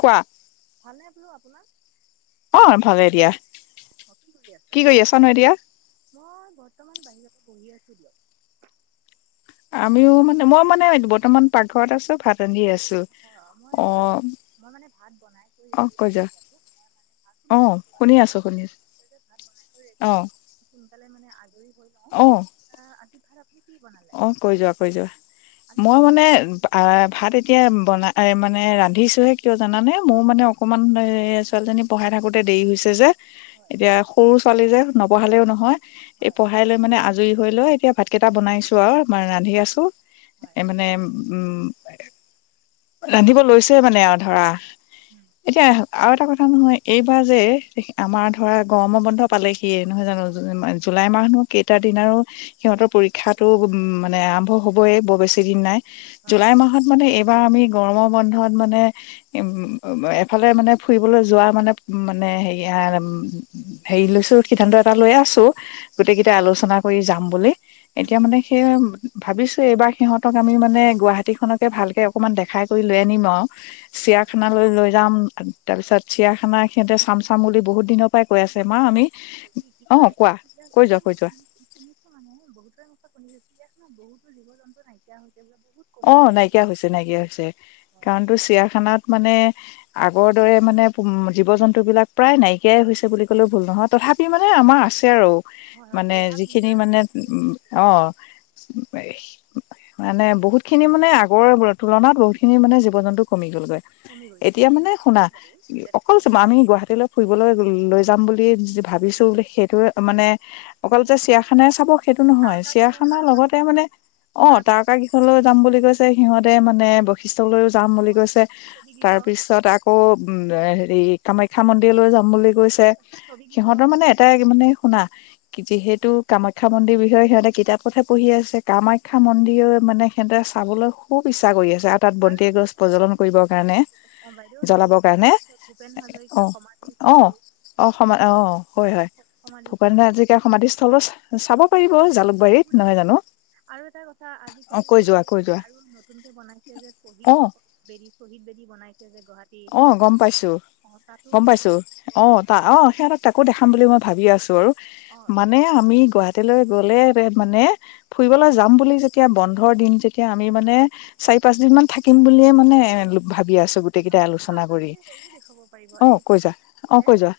কোৱা ভালে বোলো আপোনাৰ? অ ভালে দিয়া কি কৰি আছে? আছা নো এতিয়া মই বৰ্তমান বাহিৰত পঢ়ি আছোঁ দিয়ক। আমিও আপুনি মানে মই মানে বৰ্তমান পাকঘৰত আছো ভাত ৰান্ধি আছো। অ' মই ভাত মই মানে ভাত। বনাই কৰি অ ৰেডি কৈ যোৱা হ' লো এইমাত্ৰ। অ সোনকালে বনাও শুনি ল'ৰা-ছোৱালী আছো কেইটা অলপ সৰু শুনি হৈ আছো আছে যে ভাত বনাই কৰি অ সোনকালে আজৰি হৈ লও। অ আজি ভাত আপুনি কি বনালে অ কৈ যোৱা কৈ যোৱা আজি মই ভাত মানে ভাত এতিয়া বনা মানে ৰান্ধিছোঁহে কিয় জানানে মোৰো মানে অকণমান ছোৱালীজনী পঢ়াই থাকোঁতে দেৰি হৈছে যে হয় এতিয়া সৰু ছোৱালী যে নপঢ়ালেও নহয়। এই হয় পঢ়াই লৈ মানে আজৰি হৈ লয় এতিয়া ভাতকেইটা বনাইছো। চোৱা [unintelligible] মই ৰান্ধি আছোঁ, হয় এ মানে উম। ৰান্ধিব লৈছে মানে আৰু ধৰা। উম, এতিয়া আৰু এটা কথা। নহয় এইবাৰ যে, আমাৰ হয় ধৰা গৰমৰ বন্ধ পালেহিয়ে। নহয় জানো, জুলাই মাহনো আৰু কেইটা দিন আৰু দে- সিহঁতৰ পৰীক্ষা উম, মানে আৰম্ভ হ'বয়ে বৰ বেছি দিন নাই। হয় জুলাই মাহত মানে এইবাৰ আমি গৰমৰ বন্ধত মানে উম, এফালে মানে ফুৰিবলৈ যোৱা মানে, মানে হেৰি, আ-হেয়ি লৈছো সিদ্ধান্ত এটা লৈ আছোঁ। গোটেই কিটাই আলোচনা কয়ি যাম বুলি। এতিয়া উম, মানে সেইয় ভাবিছোঁ, এইবাৰ সিহঁতক আমি মানে গুৱাহাটীখনকে ভালকে অকণমান দেখাই কৰি লৈ আনিম আউ। অঁ চিৰিয়াখানা লৈ, লৈ যাম, তাৰ হয় পিছত চিৰিয়াখানা সিহঁতে চাম চাম বুলি বহুত দিনৰ পৰাই কৈ হয়, আছে হয়, মা হয়, আমি ‌হেৰি কি অ কোৱা কই কৈ যোৱা কৈ যোৱা [unintelligible] শুনিছোঁ মানে বহুতৰ মুখত এতিয়া চিৰিয়াখানাত বহুতো জীৱ জন্তু নাইকিয়া হৈছ অ', নাইকিয়া হৈছে, নাইকিয়া হৈছে হয় কাৰণটো চিৰিয়াখানাত মানে আগৰ দৰে মানে জীৱ জন্তু বিলাক প্ৰায় নাই নাইকীয়া হৈছে বুলি ক'লেও ভুল নহয়, হয় তথাপি গুহা মানে আমাৰ আছে আৰু, হয় হয় মানে গুহা যিখিনি পিঞ্জৰাৰ ভিতৰত মানে উম, অ' মানে বহুত খিনি মানে আগৰ তুলনাত বহুতখিনি মানে জীৱ জন্তু কমিল কমি গৈছে এতিয়া মানে শুনা, বাৰু নিজে দেখা অকল নাই বাৰু আমি গুৱাহাটীলৈ ফুৰিবলৈ বুলি লৈ যাম বুলি ভাবিছো বোলে সেই এই আৰু মানে অকল যে চিৰিয়াখানা ই চাব সেইটো নহয় তাৰকাগৃহ চিৰিখানাৰ তাৰকা লগতে মানে অ', তাৰকা গৃহলৈ যাম বুলি কৈছে সিহঁতে মানে লৈওঁ যাম বুলি কৈছে, ছবিগৃহ তাৰ পিছত আকৌ উ এই হেৰি কামাখ্যা মন্দিৰলৈ যাম বুলি কৈছে ছবিগৃহ সিহঁতৰ মানে এটাই মানে শুনা? যিহেতু কামাখ্যা মন্দিৰ বিষয়ে সিহঁতে কিতাপতহে পঢ়ি আছে কামাখ্যা মন্দিৰৰ মানে সিহঁতে চাবলৈ খুব ইচ্ছা কৰি আছে। তেওঁৰ তাত আৰু বন্তি এগছ প্ৰজ্বলন কৰিবৰ কাৰণে বাইদেউ হেৰি জ্বলাবৰ কাৰণে ভূপেন হাজৰিকা অ', সমাধিস্থল অ', অ', অ', হয়, হয় ভূপেন সমাধিস্থল হয় হাজৰিকা সমাধিস্থলো চাব পাৰিব জালুকবাৰীত সেইবোৰ নহয় জানো? কৈ যোৱা স কৈ যোৱা আৰু নতুনকে বনাইছ যে শ্বহীদ অ সক বে শ্বহীদ বেদী বনাই অ', গম পাইছো, তাতো গম পাইছো, দেখুৱাব অ', আপোনাক অ', সিহঁতক তাকো দেখাম বুলি মই ভাবি আছো। আছো আৰু অঁ মানে আমি গুৱাহাট তেতিয়ালৈ গ'লে মানে ফুৰিবলৈ হয় যাম বুলি যেত এতিয়া বন্ধৰ দিন যেতিয়া আমি মানে চাৰি পাঁচ দিন মান থাকিম বুলিয়ে মানে ভাবি আছো। গোটেই কেইটাই নচোন আলোচনা কৰি আপোনালোকে হেৰিও দেখুৱাব পাৰিব অ এই কৈ যোৱা অ যে কৈ যোৱা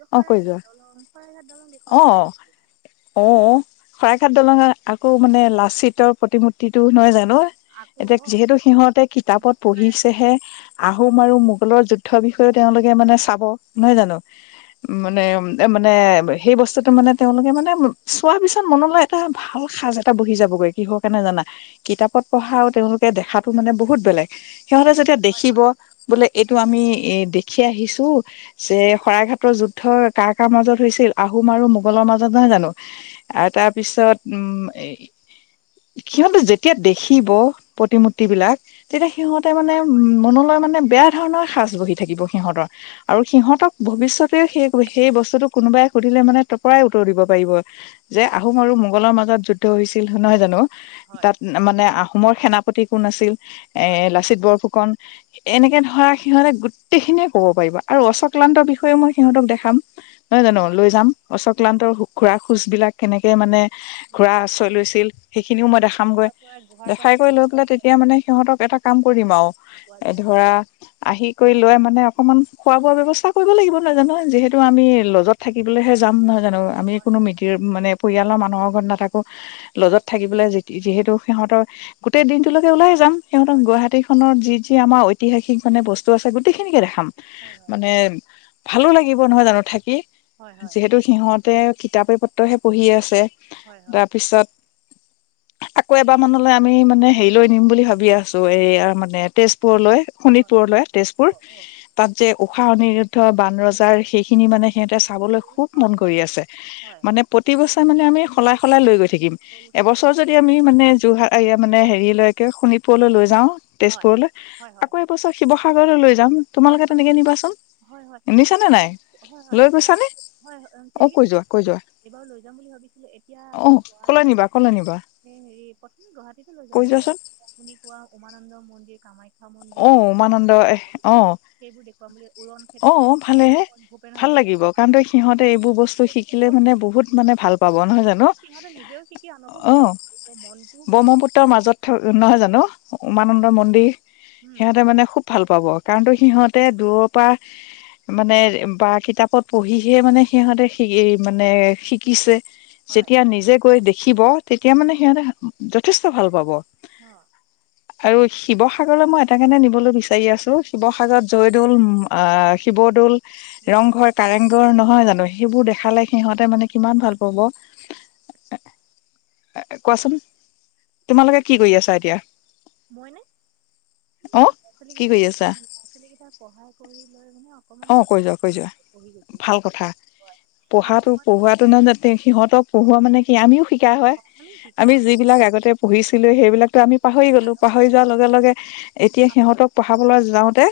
য অ কৈ শৰাইঘাট যোৱা দলং শৰাইঘাট দলং অ দেখুৱাব অ পাৰি থ অ শৰাইঘাট দলঙৰ আকৌ মানে লাচিতৰ প্ৰতিমূৰ্তিটোও নহয় জানো। আকৌ ন' এতিয়া অঁ যিহেতু সিহঁতে কিতাপত বিচলাৰে পঢ়িছেহে। আহোম আৰু মোগলৰ যুদ্ধ বি বিষয়ে তেওঁলোকে মানে চাব, নহয় জানো, মানে মানে সেই বস্তুতটো মানে তেওঁলোকে মানে চোৱা পিছত মনলৈ এটা ভাল সাজ এটা বহি যাবগৈ কিহৰ কাৰণে জানা কিতাপত পঢ়াও তেওঁলোকে দেখাটো মানে বহুত বেলেগ সিহঁতে যদি হয় শিৱ হয় বোলে এইটো আমি এ দেখি আহিছো যে শৰাইঘাটৰ যুদ্ধ কাৰ কাৰ মাজত হৈছিল আহোম আৰু মোগলৰ মাজত নহয় জানো আৰু তাৰ পিছত উম, সিহঁতো যেতিয়া দেখিব প্ৰতিমূৰ্ত বিলাক তেতিয়া সিহঁতে মানে হয় হয় মনলৈ মানে বেয়া ধৰণৰ সাঁচ বহি থাকিব সিহঁতৰ। আৰু সিহঁতক ভৱিষ্যতেও সেই সেই বস্তুটো কোনোবাই সুধিলে মানে ত পৰাই উত্তৰ দিব পাৰিব যে আহোম আৰু মোগলৰ মাজত যুদ্ধ হৈছিল নহয় জানো। হয় তাত মানে আহো মোৰ সেনাপতি কোন আছিল? এ হয় হয় লাচিত বৰফুকন। এনেকে ধৰা সিহঁতে গোটেইখিনিয়ে ক'ব পাৰিব আৰু অচক্লান্তৰ বিষয়েও মই সিহঁতক দেখাম। নহয় জানো লৈ যাম হয় অচক্লান্তৰ হয় ঘোঁৰা খোজ বিলাক কেনেকে মানে ঘোৰা বুজি- আশ্ৰয় আৰু লৈছিল সেইখিনিও মই দেখামগৈ গুহাৰ পৰা গুহাৰ পৰা দেখাই গৈ দেখাই গহনা লৈ পেলাই তেতিয়া মানে সিহঁতক এটা কাম কৰিম আৰু পোৱা এ যায় ধৰা আহি কৰি লৈ মানে অকমান খোৱা-বোৱা ব্যৱস্থা কৰিব লাগিব নহয় জানো হয় যিহেতু আমি লজত থাকিবলৈহে যাম নহয় জানো আমি কোনো মিতিৰ মানে পৰিয়াল মা ন' আগত নাকে হয় লজত থাকিবলৈ যি যিহেতু সিহঁতৰ গোটেই দিনটোলৈকে ওলাই যাম। সিহঁতক হয় গুৱাহাটী খনৰ যি যি আম ঐতিহাসিক মানে বস্তু আছে গোটেইখিনিকে দেখা হয় হয় মানে ভালো লাগিব নহয় জানো থাকি। হয় যিহেতু সিহঁত তেওঁ কিতাপে পত্ৰহে পঢ়ি আছে। হয় হয় হয় তাৰপিছত আকৌ এবাৰ, মানলৈ আমি মানে হেৰি লৈ নিম বুলি ভাবি আছো, এইয়ে মানে টেষ্ট ৰ, শোণিতপুৰলৈ তেজপুৰ, তাত যে খাওঁ নি ধ বান ৰজাৰ, সেইখিনি হয় শিৱ- মান ওপৰলৈ লৈ যাওঁ। হয় তেজপুৰলৈ হয় হয় আকৌ, এবছৰ শিৱ সাগৰলৈ লৈ যাম হয়, তোমালোকে তেনেকে নিবাচোন হয়, হয়, নিছানে নাই হয়, লৈ গৈছানে হয় হয়নেকে অ কৈ যোৱা কৈ যোৱা এইবাৰ লৈ যাম বুলি ভাবিছিলো, এতিয়া অ আপোনাৰ কলৈ নিবা কলৈ নিবা গুৱাহাটীহে প্ৰথম গুৱাহাটীত লৈ যাম কৈ বুলি যোৱাচোন ভাবিছিলো, আপুনি কোৱা উমানন্দ মন্দিৰ কামাখ্যা [unintelligible] মন্দিৰ অ নিলাচল উমানন্দ পা অ', ভালেহে ভূপেন ভাল হাজৰিকাৰ লাগিব কাৰণ সমাধি তই স্থল সিহঁতে, এইবোৰ বস্তু সেইবোৰ শিকিলে দেখুৱাম বুলি মানে, বহুত মানে ভাল পাব নহয় জানো? সিহঁতে নিজেও শিকি আনকো শিকাব অ', পাৰিব মনটোও বহুত ব্ৰহ্মপুত্ৰৰ মাজত থ নহয় জানো হয় উমানন্দ মন্দিৰ। উম সিহঁতে মানে, খুব ভাল পাব। হ'ব, কাৰণ তো সিহঁতে দূৰৰ পৰা মানে, বা কিতাপত পঢ়িহে মানে সিহঁতে, শ মানে শিকিছে। হয় যেতিয়া নিজে গৈ দেখি শিৱ, তেতিয়া মানে সিহঁতে যথেষ্ট ভাল পাব। অ'। আৰু শিৱ সাগৰলৈ, মই এটা কেৰনে নিবলৈ বিচাৰি আছো টো, ৰংঘৰ শিৱসাগৰত জয়দৌল, আ, কাৰেংঘৰ শিৱদ'ল, জয়দৌল ৰংঘৰ, কাৰেংঘৰ নহয় জানো, সেইবোৰ দেখালে সিহঁতে মানে কিমান ভাল পাব, এ কোৱাচোন, তোমালোকে কি কৰি আছা এতিয়া? মইনে উ অ ল'ৰা-ছোৱালী কি কেইটা কৰি আছা পঢ় ল'ৰা-ছোৱালী কেইটাাক পঢ়াই কৰি লৈ মানে অকণমান অ', গছ কৈ যোৱা, কৈ যোৱা, পঢ়ি গৈছোঁ মানে ভাল কথা মানে পঢ়াতো, মই মানে পঢ়োৱাাতো ভাবিছোঁ ন' যাতে সিহঁতক পঢ়োৱা মানে কি আমিও শিকা হয়, শিকা আমি যি হয় বিলাক আগতে পঢ়িছিলো, সেইবিলাকো আমি পাহৰি গ'লো, আনকো পাহৰি বুজাই যোৱাৰ লগে, লগে এতিয়া সিহঁতক, আকৌ পঢ়াবলৈ যাওঁতে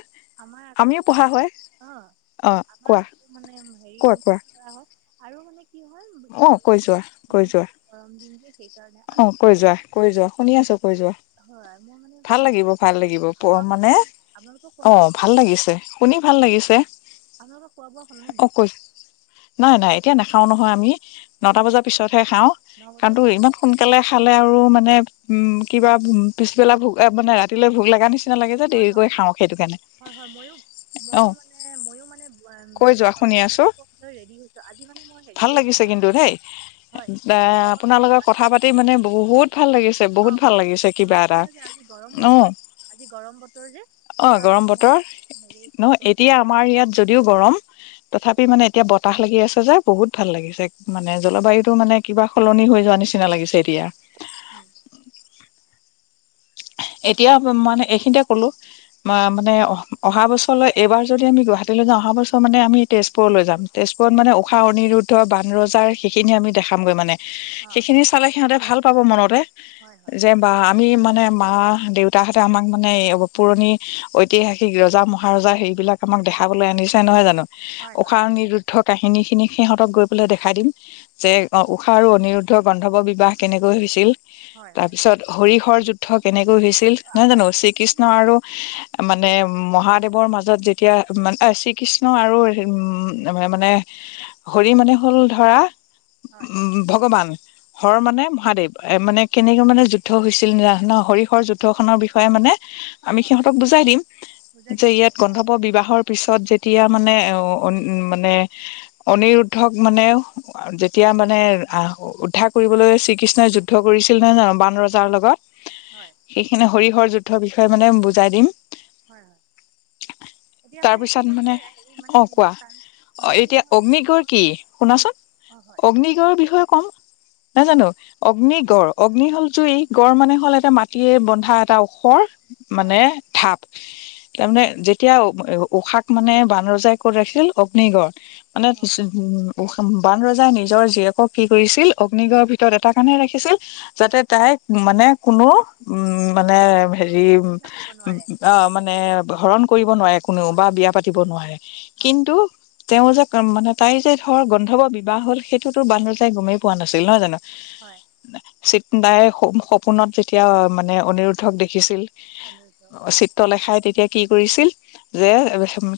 আমিও পঢ়া হয়। অ', অ কোৱা আমাৰ মানে হেৰি কোৱা ৰু কোৱা কৰা হয় আৰু মানে কি হয় এই অ, গৰম কৈ যোৱা, কৈ দিন যোৱা গৰম দিন যে সেইকাৰণে অ, আৰু কৈ যোৱা, কৈ যোৱা, শুনি আছো, কৈ যোৱা হয় মই মানে ভাল লাগিব, ভাল লাগিব, প খোৱা বোৱা মানে হ'ল নাই আপোনালোকৰ খোৱা অ, বোৱা হ'ল নে ভাল নাই লাগিছে, শুনি ভাল লাগিছে। আপোনালোকৰ খোৱা বোৱা হ'লনে নাই অ কৈ নাই নাই এতিয়া নেখাওঁ আমি নটা হয় বজাৰ পিছতহে খাওঁ ন কাৰণ বজাৰ তো ভিতৰত ইমান সোনকালে খালে আৰু মানে মানে উম কিবা পিছবেলা ভোক মানে ৰাতিলৈ ভোক লগা নিচি হয় হয় ম ম অ মান কৈ যোৱা শুনি আছো ম ভাল মান লাগিছে কিন্তু দেই যে আপোনালোকৰ আজি কথা পাতি মানে বহুত ভাল লাগিছে বহুত অঁ ভাল লাগিছে কিবা মানে কি হৈছে আজি গৰম বতৰ আজি গৰম বতৰ যে সেইকাৰণে মই হেৰি কি কয় এটা যদিও গৰম তথাপি মানে এতিয়া বতাহ লাগি আছে যে বহুত ভাল লাগিছে মানে জলবায়ুটো মানে কিবা সলনি হৈ যোৱা নিচিনা লাগিছে এতিয়া অ [unintelligible] চ [unintelligible] এতিয়া মানে এইখিনিতে ক'লো মানে অহা বছৰলৈ এইবাৰ যদি আমি গুৱাহাটীলৈ যাওঁ অহা বছৰ মানে আমি তেজপুৰলৈ যাম। তেজপুৰ তেজপুৰত অঁ মানে উষা-অনিৰুদ্ধ বানৰজা তাৰ সেইখিনি আমি দেখামগৈ মানে অঁ সেইখিনি চালে সিহঁতে ভাল পাব মনতে হয় হয় যে বা আমি মানে মা-দেউতাহঁতে আমাক মানে এই পুৰণি ঐতিহাসিক ৰজা মহাৰজা সেইবিলাক আমাক দেখাবলৈ আনিছে নহয় জানো হয় হয় উষা-অনিৰুদ্ধত কাহিনীখিনি সিহঁতক গৈ পেলাই দেখাই দিম যে ঊষা আৰু অনিৰুদ্ধ গন্ধৱৰ বিবাহ কেনেকৈ হৈছিল হয় তাৰ হয় পিছত হৰিহৰ যুদ্ধ কেনেকৈ খুব হৈছিল ভাল নহয় জানো আপোনালোকে খুব মানে শ্ৰীকৃষ্ণ আৰু মানে মহাদেৱৰ মাজত যেতিয়া শ্ৰীকৃষ্ণ আৰু উ মানে হৰি মানে হ'ল ধৰা হয় উম ভগৱান হৰ মানে মহাদেৱ এ মানে কেনেকে মানে যুদ্ধ হৈছিল ন ন হৰিহৰ যুদ্ধখনৰ বিষয়ে মানে আমি হয় সিহঁতক বুজাই দিম বুজাই যে দিব ইয়াত পাৰিম হয় গন্ধৱ বিবাহৰ পিছত যেতিয়া মানে মানে অনিৰুদ্ধক মানে যেতিয়া মানে আহ উদ্ধাৰ কৰিবলৈ শ্ৰীকৃষ্ণই যুদ্ধ কৰিছিল নহয় জানো বান ৰজাৰ লগত হয় সেইখিনি হৰিহৰ যুদ্ধৰ বিষয়ে মানে বুজাই দিম হয় হয় এতিয়া মানে কি তাৰপিছত হৈছে মানে হেৰি মানে অ কোৱা তাৰ- অ মানে কি এতিয়া হয় অগ্নিগড় গৰম কি অঁ শুনাচোন অঁ হয় অগ্নিগড়ৰ বিষয়ে কম নাজানো অগ্নি-গড় অগ্নি হ'ল জুই, গড় মানে অকল এটা মাটিৰে বন্ধা এটা ওখৰ হয় মানে ধাপ। তাৰমানে যেতিয়া উশাক মানে বানৰজাই ক'ত ৰাখিল অগ্নিগড়ত। মানে হয় পিছ হ বান ৰজাই নিজৰ জীয়েকক কি কৰিছিল অগ্নিগড়ৰ ভিতৰত এটা কাৰণে ৰাখিছিল যাতে তাইক মানে কোনো উম, মানে অ, হেৰি অসুবিধা কৰিব নোৱাৰে মানে হৰণ কৰিব নোৱাৰে কোনেও বা বিয়া পাতিব নোৱাৰে হয় কিন্তু তেওঁ যে মানে তাইৰ যে ধৰ গন্ধৰ্ব বিবাহ হ'ল সেইটোতো বান্ধোজাই গমেই পোৱা নাছিল নহয় জানো। হয় নে চি নাই স সু সপোনত যেতিয়া মানে অনিৰুদ্ধক দেখিছিল। অনিৰুদ্ধ অ', অঁ চিত্ৰলেখাই তেতিয়া কি কৰিছিল যে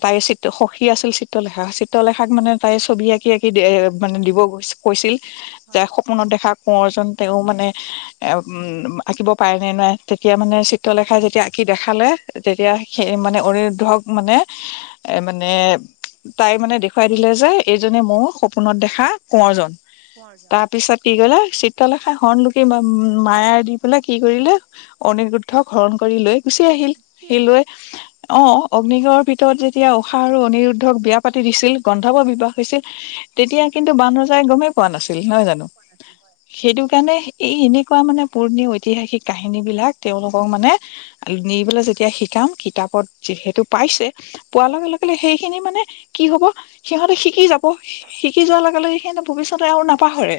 তাইৰ চিত্ৰ সখী আছিল চিত্ৰলেখা চিত্ৰলেখাক মানে তাই ছবি আঁকি আঁকি মানে দিব কৈছিল। যে হয় সপোনত দেখা কোঁৱৰজন তেওঁ মানে আঁকিব পাৰেনে নাই তেতিয়া মানে চিত্ৰলেখাই যেতিয়া আঁকি দেখালে তেতিয়া হয় সেই মানে অ'ৰে ধৰক মানে এ মানে তাই মানে দেখুৱাই দিলে যে এইজনে মোৰ সপোনত দেখা কোঁৱৰজন কোঁৱৰজন তাৰপিছত কি কৰিলে চি খাই হলকে বা উম মায়াৰ দি পেলাই কি কৰিলে অণিৰুদ্ধ হৰণ কৰি লৈ গুচি আহিল ঠিক সে আছে লৈ অ'। অগ্নিগড়ৰ ভিতৰত যেতিয়া উষা আৰু অনিৰুদ্ধক বিয়া পাতি দিছিল গন্ধৰ্ৱ বিবাহ হৈছিল তেতিয়া কিন্তু বান ৰজাই গমেই পোৱা নাছিল। নহয় জানো সেইটো কাৰণে এই এনে তেনেকুৱা মানে পুৰণি ঐতিহাসিক কাহিনী বিলাক তেওঁলোকক মানে নি পেল যেতিয়া শিকাম কিতাপত যিহেতু পাইছে পোৱাৰ হয় লগে, লগে, লগে সেইখিনি মানে কি হ'ব সিহঁতে শিকি যাব শিকি যোৱাৰ লগে লগে সে ভৱিষ্যতে আৰু নাপাহৰে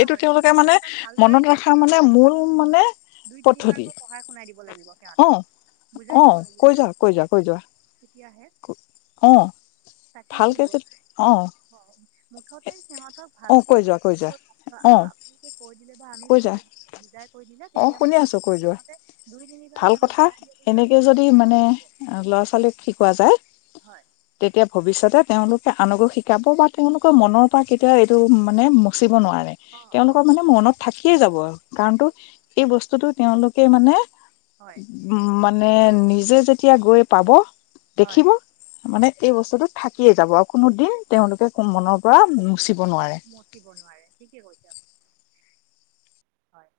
এইটো তেওঁলোকে কিন্তু মানে পিছত ভালদৰে মনত ৰাখ ৰিপিট কৰাব মানে লাগিব মূল মানে দুই পদ্ধতি তিনিবাৰকৈ পঢ়াই শুনাই দিব লাগিব সিহঁতক অ', বুজাই অহ, দিব লাগিব কৈ যোৱা, কৈ যোৱা কৈ যোৱা তেতিয়াহে অ'। তাকেই ভালকে বোলো যে অ মুঠতে সিহঁতক অ ভালকে কৈ যোৱা কৈ যোৱা অ আপোনোকে কৈ দিলে বা আমি কৈ কৈ বুজাই কৈ দিলে অ', তেতিয়া শুনি মানে আছোঁ কৈ যোৱা সিহঁতে দুই তিনিবাৰ ভাল সিহঁতক কথা বুজাই দিয়াৰ পিছত এনেকে যদি মানে ল'ৰা'ছোৱালীক শিকোৱা যায় হয় তে ভৱিষ্যতে তেওঁলোকে আনকো শিকাব বা তেওঁলোকৰ মনৰ পৰা কেতিয়াও এইটো মানে চিব নোৱাৰে অঁ অঁ তেওঁলোকৰ মানে মনত থাক সিয়েই যাব আৰু তাকে কাৰণটো এই বস্তুটো তেওঁলোকে মানে হয় উম, মানে মানে নিজে যেতিয়া গৈ পাব হয় দেখিব মানে এই বস্তুতটো থাকিয়ে যাব আৰু কোনো দিন তেওঁলোকে মনৰ পৰা মুচিব নোৱাৰে মতিব নোৱাৰে ঠিকে কৈছে আপুনি। হয়।